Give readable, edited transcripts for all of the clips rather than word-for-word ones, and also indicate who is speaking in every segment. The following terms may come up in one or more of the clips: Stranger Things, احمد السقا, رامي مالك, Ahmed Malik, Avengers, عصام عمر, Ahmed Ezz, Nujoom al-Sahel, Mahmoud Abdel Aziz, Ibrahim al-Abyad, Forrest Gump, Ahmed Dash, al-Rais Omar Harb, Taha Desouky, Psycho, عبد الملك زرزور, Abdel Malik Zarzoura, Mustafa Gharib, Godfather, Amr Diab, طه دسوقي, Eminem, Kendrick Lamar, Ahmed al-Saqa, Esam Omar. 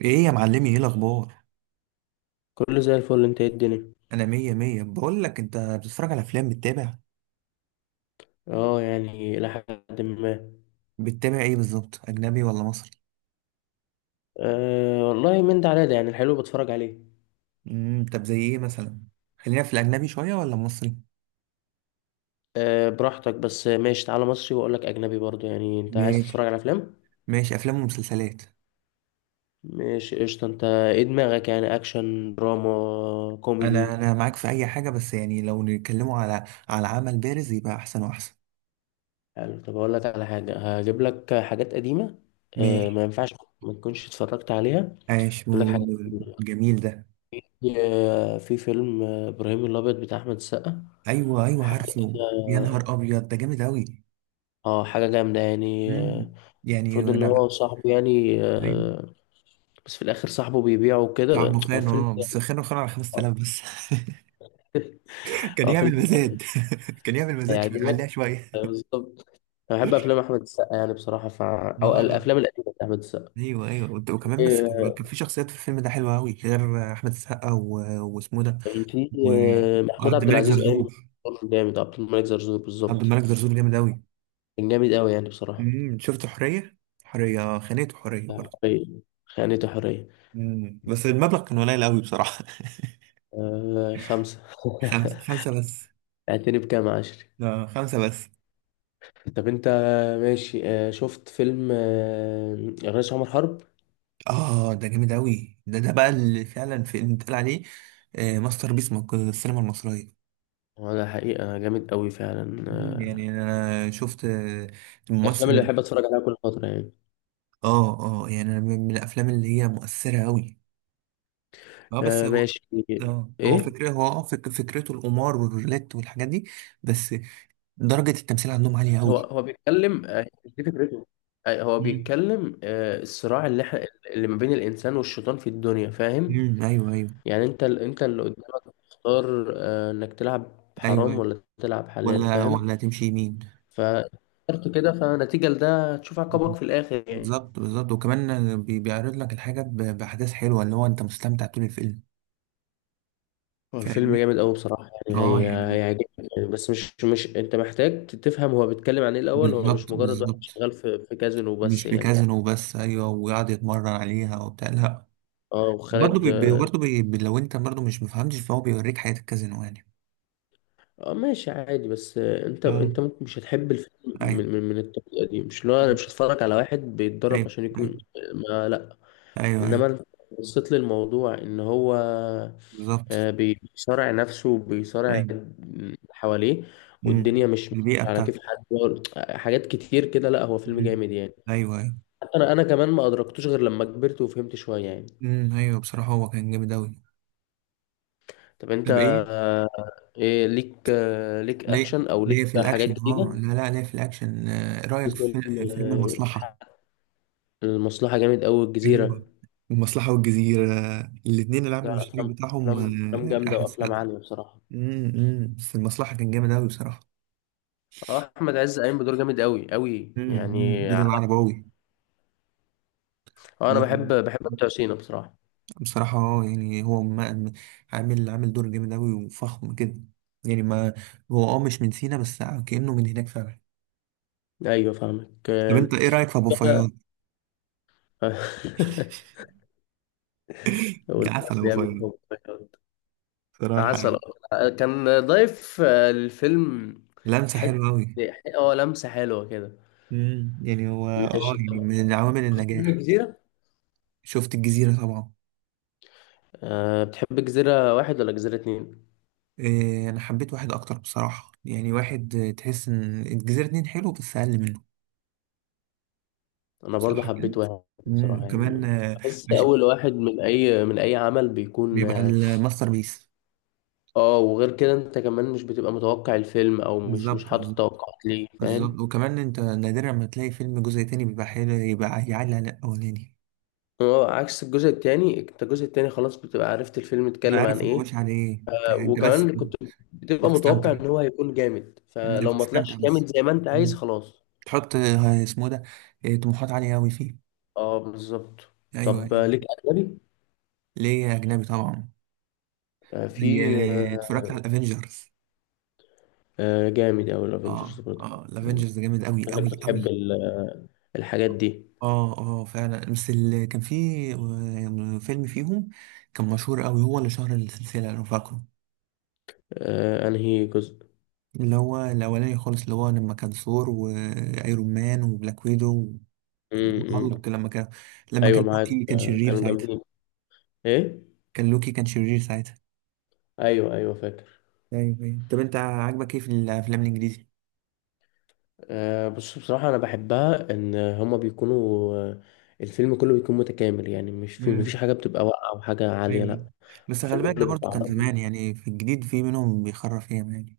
Speaker 1: ايه يا معلمي، ايه الاخبار؟
Speaker 2: كله زي الفل. انت ايه الدنيا؟
Speaker 1: انا مية مية، بقول لك. انت بتتفرج على افلام؟ بتتابع؟
Speaker 2: اه يعني الى حد ما.
Speaker 1: بتتابع ايه بالظبط، اجنبي ولا مصري؟
Speaker 2: آه والله من ده على ده، يعني الحلو بتفرج عليه.
Speaker 1: طب زي ايه مثلا؟ خلينا في الاجنبي شوية ولا مصري؟
Speaker 2: آه براحتك، بس ماشي تعالى مصري واقول لك اجنبي برضو. يعني انت عايز تتفرج
Speaker 1: ماشي.
Speaker 2: على افلام؟
Speaker 1: ماشي، افلام ومسلسلات.
Speaker 2: ماشي قشطه. انت ايه دماغك، يعني اكشن دراما
Speaker 1: انا
Speaker 2: كوميدي؟
Speaker 1: انا معاك في اي حاجة، بس يعني لو نتكلموا على عمل بارز يبقى احسن واحسن.
Speaker 2: حلو. طب اقول لك على حاجه، هجيب لك حاجات قديمه. آه
Speaker 1: ماشي.
Speaker 2: ما ينفعش ما تكونش اتفرجت عليها.
Speaker 1: عاش
Speaker 2: هجيب لك حاجات
Speaker 1: و-
Speaker 2: قديمة.
Speaker 1: جميل ده.
Speaker 2: في فيلم ابراهيم الابيض بتاع احمد السقا.
Speaker 1: ايوه ايوه،
Speaker 2: حاجه.
Speaker 1: عارفه. يا
Speaker 2: اه
Speaker 1: نهار ابيض، ده جامد اوي.
Speaker 2: حاجه جامده يعني
Speaker 1: امم
Speaker 2: آه،
Speaker 1: يعني
Speaker 2: المفروض ان
Speaker 1: انا،
Speaker 2: هو صاحبه يعني
Speaker 1: ايوه.
Speaker 2: آه، بس في الاخر صاحبه بيبيعه
Speaker 1: صاحبه
Speaker 2: وكده. هو
Speaker 1: خانه،
Speaker 2: فيلم
Speaker 1: اه بس خانه على 5000 بس. كان
Speaker 2: هو فيلم
Speaker 1: يعمل مزاد. كان يعمل مزاد، شويه
Speaker 2: هيعجبك.
Speaker 1: عليها شويه.
Speaker 2: بالظبط. انا بحب افلام احمد السقا يعني بصراحه، ف... او
Speaker 1: امم
Speaker 2: الافلام القديمه احمد السقا.
Speaker 1: ايوه ايوه، وكمان بس كان
Speaker 2: آه،
Speaker 1: كان في شخصيات في الفيلم ده حلوه قوي غير احمد السقا واسمه ده
Speaker 2: في
Speaker 1: و-
Speaker 2: محمود
Speaker 1: وعبد
Speaker 2: عبد
Speaker 1: الملك
Speaker 2: العزيز قايم
Speaker 1: زرزور.
Speaker 2: بدور جامد. عبد الملك زرزور
Speaker 1: عبد
Speaker 2: بالظبط،
Speaker 1: الملك زرزور جامد قوي.
Speaker 2: كان جامد قوي يعني بصراحه.
Speaker 1: شفت حريه؟ حريه خانته، حريه برضه.
Speaker 2: حريه، خانته حريه.
Speaker 1: بس المبلغ كان قليل قوي بصراحه.
Speaker 2: خمسه.
Speaker 1: خمسه، خمسه بس.
Speaker 2: اعتني بكام عشري.
Speaker 1: اه خمسه بس.
Speaker 2: طب انت ماشي. شفت فيلم الرئيس عمر حرب؟
Speaker 1: اه ده جامد قوي، ده بقى اللي فعلا في اللي اتقال عليه آه، ماستر بيس السينما المصريه.
Speaker 2: هو ده حقيقة جامد قوي فعلا.
Speaker 1: يعني انا شفت
Speaker 2: الأفلام اللي
Speaker 1: الممثل.
Speaker 2: بحب أتفرج عليها كل فترة يعني.
Speaker 1: اه اه، يعني أنا من الافلام اللي هي مؤثره قوي. اه بس هو،
Speaker 2: ماشي.
Speaker 1: اه هو
Speaker 2: إيه،
Speaker 1: فكره، هو اه فكرته القمار والرولات والحاجات دي. بس درجه التمثيل عندهم عاليه
Speaker 2: هو
Speaker 1: قوي.
Speaker 2: هو بيتكلم دي فكرته. هو
Speaker 1: امم
Speaker 2: بيتكلم الصراع اللي احنا، اللي ما بين الإنسان والشيطان في الدنيا، فاهم؟
Speaker 1: أمم، ايوه ايوه.
Speaker 2: يعني أنت أنت اللي قدامك تختار إنك تلعب
Speaker 1: ايوه
Speaker 2: حرام
Speaker 1: أيوة.
Speaker 2: ولا تلعب حلال،
Speaker 1: ولا،
Speaker 2: فاهم؟
Speaker 1: ولا تمشي يمين.
Speaker 2: فاخترت كده، فنتيجة لده تشوف
Speaker 1: مم.
Speaker 2: عقابك في الآخر يعني.
Speaker 1: بالظبط بالظبط. وكمان بيعرض لك الحاجه باحداث حلوه، اللي هو انت مستمتع طول الفيلم.
Speaker 2: هو الفيلم
Speaker 1: فاهمني.
Speaker 2: جامد قوي بصراحة، يعني
Speaker 1: اه
Speaker 2: هي
Speaker 1: يعني،
Speaker 2: هيعجبك. يعني بس مش انت محتاج تفهم هو بيتكلم عن ايه الأول. هو مش
Speaker 1: بالظبط
Speaker 2: مجرد واحد
Speaker 1: بالظبط.
Speaker 2: شغال في كازينو
Speaker 1: مش
Speaker 2: بس
Speaker 1: في
Speaker 2: يعني.
Speaker 1: كازينو بس، ايوه، ويقعد يتمرن عليها وبتاع، لا.
Speaker 2: اه
Speaker 1: برضه
Speaker 2: وخالد.
Speaker 1: برضه لو انت برضه مش مفهمتش، فهو بيوريك حياة الكازينو يعني.
Speaker 2: اه ماشي عادي. بس انت
Speaker 1: اه
Speaker 2: انت ممكن مش هتحب الفيلم
Speaker 1: ايوه
Speaker 2: من من الطريقة دي. مش لو انا مش هتفرج على واحد بيتدرب
Speaker 1: ايوه.
Speaker 2: عشان يكون.
Speaker 1: ايوه
Speaker 2: ما لا.
Speaker 1: ايوه،
Speaker 2: انما
Speaker 1: أيوة.
Speaker 2: انت بصيت للموضوع ان هو
Speaker 1: بالظبط.
Speaker 2: بيصارع نفسه وبيصارع
Speaker 1: ايوه.
Speaker 2: اللي حواليه،
Speaker 1: مم.
Speaker 2: والدنيا مش
Speaker 1: البيئة
Speaker 2: مش على كيف
Speaker 1: بتاعته.
Speaker 2: حد. حاجات كتير كده. لا هو فيلم
Speaker 1: مم.
Speaker 2: جامد يعني.
Speaker 1: ايوه ايوه.
Speaker 2: انا كمان ما ادركتوش غير لما كبرت وفهمت شويه يعني.
Speaker 1: مم. ايوه، بصراحة هو كان جامد اوي.
Speaker 2: طب انت
Speaker 1: طب ايه؟
Speaker 2: آه، إيه ليك ليك
Speaker 1: ليه،
Speaker 2: اكشن او ليك
Speaker 1: في
Speaker 2: حاجات
Speaker 1: الاكشن. اه
Speaker 2: جديده؟
Speaker 1: لا لا، ليه في الاكشن. آه، إيه
Speaker 2: في
Speaker 1: رأيك في
Speaker 2: فيلم
Speaker 1: فيلم
Speaker 2: آه،
Speaker 1: المصلحة؟
Speaker 2: المصلحه جامد قوي، الجزيره.
Speaker 1: ايوه، المصلحة والجزيرة، الاتنين العامل
Speaker 2: لا
Speaker 1: المشترك
Speaker 2: افلام،
Speaker 1: بتاعهم
Speaker 2: افلام افلام
Speaker 1: آه،
Speaker 2: جامده
Speaker 1: احمد
Speaker 2: وافلام
Speaker 1: سقا.
Speaker 2: عاليه بصراحه.
Speaker 1: بس المصلحة كان جامد أوي بصراحة.
Speaker 2: اه احمد عز قايم بدور جامد قوي قوي
Speaker 1: أمم.
Speaker 2: يعني
Speaker 1: دور
Speaker 2: اه.
Speaker 1: العرباوي.
Speaker 2: انا
Speaker 1: لا،
Speaker 2: بحب بتوع سينا بصراحه.
Speaker 1: بصراحة اه، يعني هو ما، عامل دور جامد أوي وفخم كده. يعني ما، هو اه مش من سينا، بس آه، كأنه من هناك فعلا.
Speaker 2: ايوه فاهمك
Speaker 1: طب
Speaker 2: آه،
Speaker 1: انت ايه رأيك في أبو فياض؟
Speaker 2: أقول لك
Speaker 1: عسل أبو
Speaker 2: بيعمل
Speaker 1: فياض،
Speaker 2: شغل.
Speaker 1: بصراحة
Speaker 2: عسل
Speaker 1: يعني.
Speaker 2: أبيض. كان ضايف الفيلم
Speaker 1: لمسة
Speaker 2: حتة.
Speaker 1: حلوة أوي.
Speaker 2: اه لمسة حلوة كده.
Speaker 1: يعني هو اه
Speaker 2: ماشي
Speaker 1: يعني
Speaker 2: طب
Speaker 1: من عوامل
Speaker 2: منه
Speaker 1: النجاح.
Speaker 2: كتيرة.
Speaker 1: شفت الجزيرة طبعا.
Speaker 2: أه بتحب جزيرة واحد ولا جزيرة اتنين؟
Speaker 1: إيه، أنا حبيت واحد أكتر بصراحة يعني. واحد آه، تحس إن الجزيرة اتنين حلو بس أقل منه.
Speaker 2: أنا برضو
Speaker 1: صح كده.
Speaker 2: حبيت واحد
Speaker 1: مم.
Speaker 2: بصراحة
Speaker 1: وكمان
Speaker 2: يعني.
Speaker 1: آه،
Speaker 2: بحس
Speaker 1: مش-
Speaker 2: أول واحد من أي من أي عمل بيكون
Speaker 1: بيبقى
Speaker 2: اه
Speaker 1: الماستر بيس.
Speaker 2: آه، وغير كده أنت كمان مش بتبقى متوقع الفيلم، أو مش
Speaker 1: بالظبط
Speaker 2: حاطط توقعات ليه، فاهم؟
Speaker 1: بالظبط. وكمان انت نادرا ما تلاقي فيلم جزء تاني بيبقى حلو يبقى يعلي على الاولاني.
Speaker 2: اه عكس الجزء التاني. أنت الجزء التاني خلاص بتبقى عرفت الفيلم
Speaker 1: انا
Speaker 2: اتكلم عن
Speaker 1: عارف هو
Speaker 2: إيه.
Speaker 1: ماشي على ايه. انت بس
Speaker 2: وكمان كنت بتبقى
Speaker 1: بتستمتع.
Speaker 2: متوقع ان هو هيكون جامد، فلو
Speaker 1: انت
Speaker 2: ما
Speaker 1: بتستمتع
Speaker 2: طلعش جامد
Speaker 1: بس.
Speaker 2: زي ما انت عايز
Speaker 1: مم.
Speaker 2: خلاص.
Speaker 1: تحط آه، اسمه ده، آه، طموحات عالية أوي فيه.
Speaker 2: اه بالظبط.
Speaker 1: أيوه
Speaker 2: طب
Speaker 1: أيوه.
Speaker 2: ليك اجنبي؟
Speaker 1: ليه، أجنبي طبعا.
Speaker 2: آه،
Speaker 1: زي
Speaker 2: في
Speaker 1: آه،
Speaker 2: آه،
Speaker 1: اتفرجت على الأفينجرز.
Speaker 2: جامد اوي الافنجرز
Speaker 1: اه
Speaker 2: برضه.
Speaker 1: اه، الأفينجرز جامد أوي
Speaker 2: انك
Speaker 1: أوي
Speaker 2: بتحب
Speaker 1: أوي.
Speaker 2: الحاجات دي.
Speaker 1: اه اه فعلا، بس اللي كان فيه آه، فيلم فيهم كان مشهور قوي، هو اللي شهر السلسلة لو فاكره.
Speaker 2: انهي جزء؟
Speaker 1: اللي هو الأولاني خالص، اللي هو لما كان ثور وأيرون مان وبلاك ويدو
Speaker 2: امم.
Speaker 1: وهالك، لما كان،
Speaker 2: ايوه معاك
Speaker 1: لوكي كان
Speaker 2: آه،
Speaker 1: شرير
Speaker 2: كانوا
Speaker 1: ساعتها.
Speaker 2: جامدين. ايه.
Speaker 1: كان لوكي كان شرير ساعتها.
Speaker 2: ايوه ايوه فاكر.
Speaker 1: ايوه ايوه. طب انت عاجبك ايه في الافلام الانجليزي؟
Speaker 2: بص بصراحه انا بحبها ان هما بيكونوا. الفيلم كله بيكون متكامل يعني. مش في، مفيش
Speaker 1: امم
Speaker 2: حاجه بتبقى واقعه او حاجه
Speaker 1: ايوه
Speaker 2: عاليه،
Speaker 1: أيوة.
Speaker 2: لا.
Speaker 1: بس خلي
Speaker 2: الفيلم
Speaker 1: بالك،
Speaker 2: كله
Speaker 1: ده برضه
Speaker 2: بيبقى
Speaker 1: كان
Speaker 2: عبارة.
Speaker 1: زمان يعني. في الجديد في منهم بيخرف ياما يعني.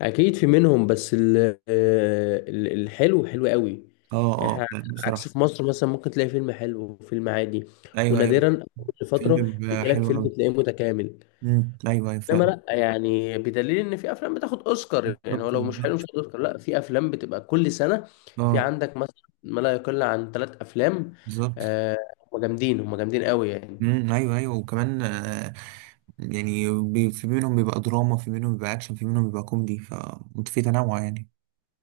Speaker 2: اكيد في منهم بس الحلو حلو قوي
Speaker 1: اه
Speaker 2: يعني.
Speaker 1: اه
Speaker 2: إحنا عكس
Speaker 1: بصراحة.
Speaker 2: في مصر، مثلا ممكن تلاقي فيلم حلو وفيلم عادي،
Speaker 1: ايوه ايوه.
Speaker 2: ونادرا كل فتره
Speaker 1: فيلم بيبقى
Speaker 2: بيجي لك
Speaker 1: حلو
Speaker 2: فيلم
Speaker 1: أوي.
Speaker 2: تلاقيه متكامل.
Speaker 1: مم. ايوه ايوه
Speaker 2: انما
Speaker 1: فعلا.
Speaker 2: لا يعني، بدليل ان في افلام بتاخد اوسكار. يعني هو
Speaker 1: بالظبط
Speaker 2: لو مش حلو مش
Speaker 1: بالظبط.
Speaker 2: هياخد اوسكار. لا في افلام بتبقى كل سنه في
Speaker 1: اه،
Speaker 2: عندك مثلا ما لا يقل عن 3 افلام
Speaker 1: بالظبط.
Speaker 2: آه، هم جامدين قوي يعني.
Speaker 1: مم. ايوه ايوه. وكمان آه، يعني في منهم بيبقى دراما، في منهم بيبقى اكشن، في منهم بيبقى كوميدي، ففي تنوع يعني.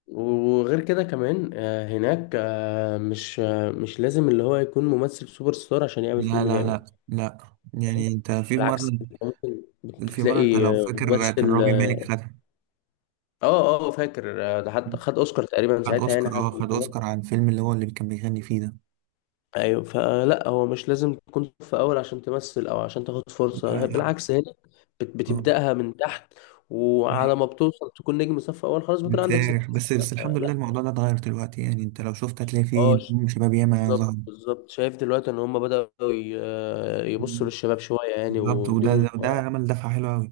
Speaker 2: وغير كده كمان هناك مش لازم اللي هو يكون ممثل سوبر ستار عشان يعمل
Speaker 1: لا
Speaker 2: فيلم
Speaker 1: لا
Speaker 2: جامد.
Speaker 1: لا لا. يعني انت في مره،
Speaker 2: بالعكس أنت ممكن
Speaker 1: في مره انت
Speaker 2: بتلاقي
Speaker 1: لو فاكر كان
Speaker 2: ممثل.
Speaker 1: رامي مالك خدها.
Speaker 2: اه اه فاكر. ده حتى خد اوسكار تقريبا
Speaker 1: خد
Speaker 2: ساعتها يعني،
Speaker 1: اوسكار،
Speaker 2: حسب
Speaker 1: اه
Speaker 2: ما
Speaker 1: خد اوسكار
Speaker 2: أتذكر.
Speaker 1: عن الفيلم اللي هو اللي كان بيغني فيه ده.
Speaker 2: ايوه. فلا هو مش لازم تكون في اول عشان تمثل او عشان تاخد
Speaker 1: لا
Speaker 2: فرصه.
Speaker 1: لا.
Speaker 2: بالعكس هنا
Speaker 1: اه
Speaker 2: بتبداها من تحت، وعلى
Speaker 1: ايوه.
Speaker 2: ما بتوصل تكون نجم صف اول خلاص بيكون عندك 60
Speaker 1: بتسارح بس،
Speaker 2: سنه،
Speaker 1: الحمد لله
Speaker 2: فلا.
Speaker 1: الموضوع ده اتغير دلوقتي. يعني انت لو شفت هتلاقي فيه
Speaker 2: اه ش-
Speaker 1: نجوم شباب ياما ظهر.
Speaker 2: بالظبط بالظبط. شايف دلوقتي ان هم بداوا يبصوا للشباب شويه يعني،
Speaker 1: بالظبط،
Speaker 2: ويديهم.
Speaker 1: وده عمل دفعة حلوة أوي.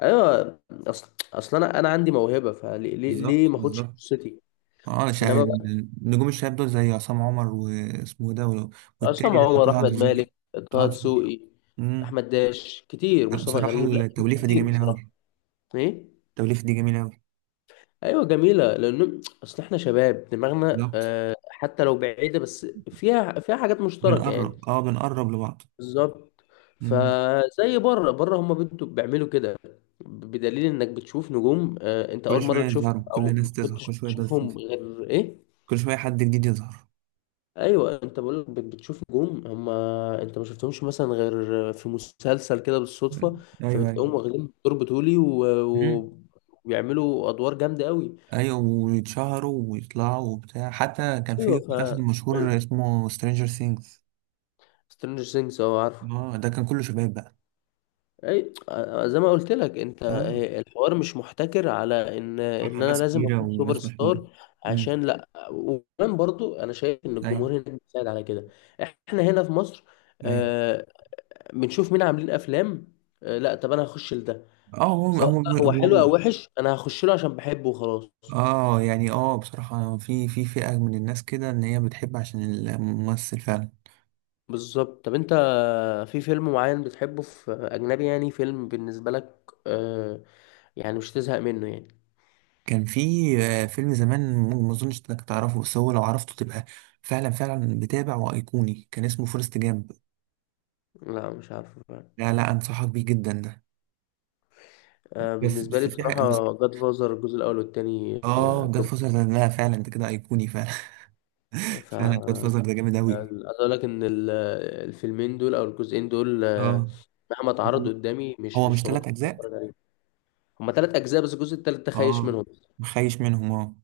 Speaker 2: ايوه اصل انا عندي موهبه، فليه ليه
Speaker 1: بالظبط
Speaker 2: ما اخدش
Speaker 1: بالظبط.
Speaker 2: فرصتي؟
Speaker 1: اه انا
Speaker 2: انما
Speaker 1: شاهد.
Speaker 2: بقى.
Speaker 1: نجوم الشباب دول زي عصام عمر واسمه ده
Speaker 2: عصام
Speaker 1: والتاني ده
Speaker 2: عمر،
Speaker 1: طه
Speaker 2: احمد
Speaker 1: دسوقي.
Speaker 2: مالك،
Speaker 1: طه
Speaker 2: طه
Speaker 1: دسوقي.
Speaker 2: دسوقي،
Speaker 1: امم
Speaker 2: احمد داش، كتير، مصطفى
Speaker 1: بصراحة
Speaker 2: غريب، لا
Speaker 1: التوليفة دي
Speaker 2: كتير
Speaker 1: جميلة
Speaker 2: بصراحه.
Speaker 1: أوي.
Speaker 2: ايه.
Speaker 1: التوليفة دي جميلة أوي.
Speaker 2: ايوه جميله، لان اصل احنا شباب دماغنا
Speaker 1: بالظبط.
Speaker 2: حتى لو بعيده بس فيها فيها حاجات مشتركه يعني.
Speaker 1: بنقرب، اه بنقرب لبعض.
Speaker 2: بالظبط.
Speaker 1: امم
Speaker 2: فزي بره، بره هم بنتوا بيعملوا كده. بدليل انك بتشوف نجوم انت
Speaker 1: كل
Speaker 2: اول
Speaker 1: شوية
Speaker 2: مره تشوفهم
Speaker 1: يظهروا، كل
Speaker 2: او ما
Speaker 1: الناس تظهر،
Speaker 2: كنتش
Speaker 1: كل شوية ناس تظهر،
Speaker 2: بتشوفهم غير ايه.
Speaker 1: كل شوية حد جديد يظهر.
Speaker 2: ايوه انت بقول لك بتشوف نجوم هم انت ما شفتهمش مثلا غير في مسلسل كده بالصدفه،
Speaker 1: ايوه ايوه.
Speaker 2: فبتلاقيهم واخدين دور بطولي
Speaker 1: امم
Speaker 2: وبيعملوا ادوار جامده قوي.
Speaker 1: ايوه، ويتشهروا ويطلعوا وبتاع. حتى كان
Speaker 2: ايوه
Speaker 1: في
Speaker 2: ف،
Speaker 1: مسلسل مشهور اسمه سترينجر سينجز.
Speaker 2: سترينجر ثينجز اه عارفه.
Speaker 1: اه ده كان كله شباب بقى.
Speaker 2: اي زي ما قلت لك انت،
Speaker 1: اه
Speaker 2: الحوار مش محتكر على ان
Speaker 1: مع
Speaker 2: ان انا
Speaker 1: ناس
Speaker 2: لازم
Speaker 1: كبيرة
Speaker 2: اكون سوبر
Speaker 1: وناس مشهورة.
Speaker 2: ستار
Speaker 1: امم
Speaker 2: عشان، لا. وكمان برضو انا شايف ان
Speaker 1: ايوه
Speaker 2: الجمهور هنا بيساعد على كده. احنا هنا في مصر
Speaker 1: ايوه.
Speaker 2: آه، بنشوف مين عاملين افلام. لا طب انا هخش لده.
Speaker 1: اه
Speaker 2: سواء بقى هو
Speaker 1: هو
Speaker 2: حلو او
Speaker 1: يعني،
Speaker 2: وحش انا هخش له عشان بحبه وخلاص.
Speaker 1: اه يعني، اه بصراحة في فئة من الناس كده ان هي بتحب عشان الممثل فعلا.
Speaker 2: بالظبط. طب انت في فيلم معين بتحبه في اجنبي يعني، فيلم بالنسبه لك آه يعني مش تزهق منه يعني؟
Speaker 1: كان في آه، فيلم زمان، ما اظنش انك تعرفه، بس هو لو عرفته تبقى فعلا فعلا بتابع وايقوني. كان اسمه فورست جامب.
Speaker 2: لا مش عارف بقى.
Speaker 1: لا لا، انصحك بيه جدا ده.
Speaker 2: آه
Speaker 1: بس
Speaker 2: بالنسبه لي
Speaker 1: بس في حاجة بس،
Speaker 2: بصراحه جاد فازر الجزء الاول والتاني آه
Speaker 1: اه جاد
Speaker 2: توب.
Speaker 1: فازر ده، لا فعلا انت كده ايقوني فعلا.
Speaker 2: ف
Speaker 1: فعلا جاد فازر ده جامد
Speaker 2: يعني عايز
Speaker 1: اوي.
Speaker 2: اقول لك ان الفيلمين دول او الجزئين دول،
Speaker 1: اه
Speaker 2: مهما اتعرضوا قدامي
Speaker 1: هو
Speaker 2: مش
Speaker 1: مش ثلاث
Speaker 2: ببطل
Speaker 1: اجزاء؟
Speaker 2: اتفرج عليهم. هما تلات اجزاء بس الجزء التالت ده خايش
Speaker 1: اه
Speaker 2: منهم.
Speaker 1: مخيش منهم. اه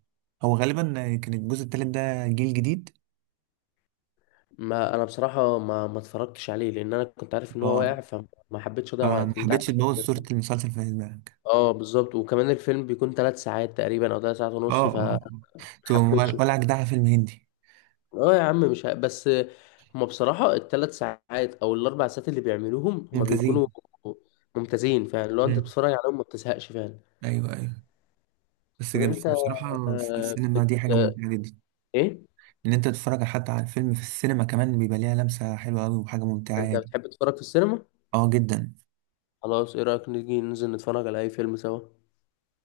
Speaker 1: هو غالبا كان الجزء التالت ده جيل جديد.
Speaker 2: ما انا بصراحه ما اتفرجتش عليه لان انا كنت عارف ان هو
Speaker 1: اه
Speaker 2: واقع، فما حبيتش اضيع
Speaker 1: فما
Speaker 2: وقت، انت عارف.
Speaker 1: حبيتش تبوظ صورة المسلسل في دماغك.
Speaker 2: اه بالظبط. وكمان الفيلم بيكون 3 ساعات تقريبا او ثلاث ساعات
Speaker 1: اه
Speaker 2: ونص
Speaker 1: اه. تو-
Speaker 2: فحبيتش.
Speaker 1: ولا جدعها فيلم هندي؟
Speaker 2: اه يا عم مش ه... بس هما بصراحه الـ3 ساعات او الـ4 ساعات اللي بيعملوهم هما
Speaker 1: ممتازين.
Speaker 2: بيكونوا ممتازين فعلا. لو انت
Speaker 1: مم.
Speaker 2: بتتفرج عليهم ما بتزهقش فعلا.
Speaker 1: ايوه ايوه.
Speaker 2: طب انت
Speaker 1: بس بصراحة في
Speaker 2: آه،
Speaker 1: السينما
Speaker 2: بت...
Speaker 1: دي حاجة ممتعة جدا.
Speaker 2: ايه،
Speaker 1: ان انت تتفرج حتى على الفيلم في السينما كمان بيبقى ليها لمسة حلوة قوي وحاجة ممتعة
Speaker 2: انت
Speaker 1: يعني.
Speaker 2: بتحب تتفرج في السينما؟
Speaker 1: اه جدا.
Speaker 2: خلاص، ايه رايك نيجي ننزل نتفرج على اي فيلم سوا؟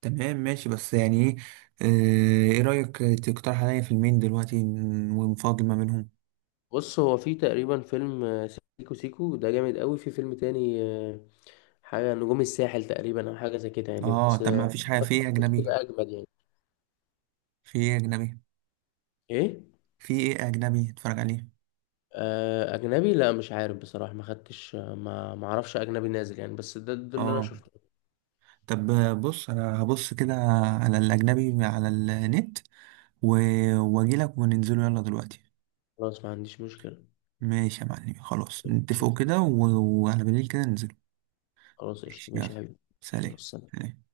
Speaker 1: تمام ماشي، بس يعني ايه، آه، ايه رأيك تقترح عليا فيلمين دلوقتي ونفاضل ما بينهم.
Speaker 2: بص هو في تقريبا فيلم سيكو سيكو ده جامد قوي. في فيلم تاني حاجة نجوم الساحل تقريبا او حاجة زي كده يعني،
Speaker 1: اه
Speaker 2: بس
Speaker 1: طب ما فيش حاجة في ايه
Speaker 2: بس
Speaker 1: أجنبي.
Speaker 2: كده اجمد يعني.
Speaker 1: في ايه أجنبي؟
Speaker 2: ايه.
Speaker 1: في ايه أجنبي اتفرج عليه؟
Speaker 2: اجنبي لا مش عارف بصراحة، ما خدتش آه، ما ما اعرفش اجنبي نازل يعني، بس ده ده اللي انا
Speaker 1: اه
Speaker 2: شفته.
Speaker 1: طب بص، أنا هبص كده على الأجنبي على النت و... وأجيلك وننزله يلا دلوقتي.
Speaker 2: خلاص ما عنديش مشكلة.
Speaker 1: ماشي يا معلم، خلاص نتفقوا كده و... وعلى بالليل كده ننزله.
Speaker 2: خلاص
Speaker 1: ماشي
Speaker 2: قشطة
Speaker 1: يلا.
Speaker 2: ماشي يا حبيبي. ماشي،
Speaker 1: سلام.
Speaker 2: والسلام.
Speaker 1: سلام.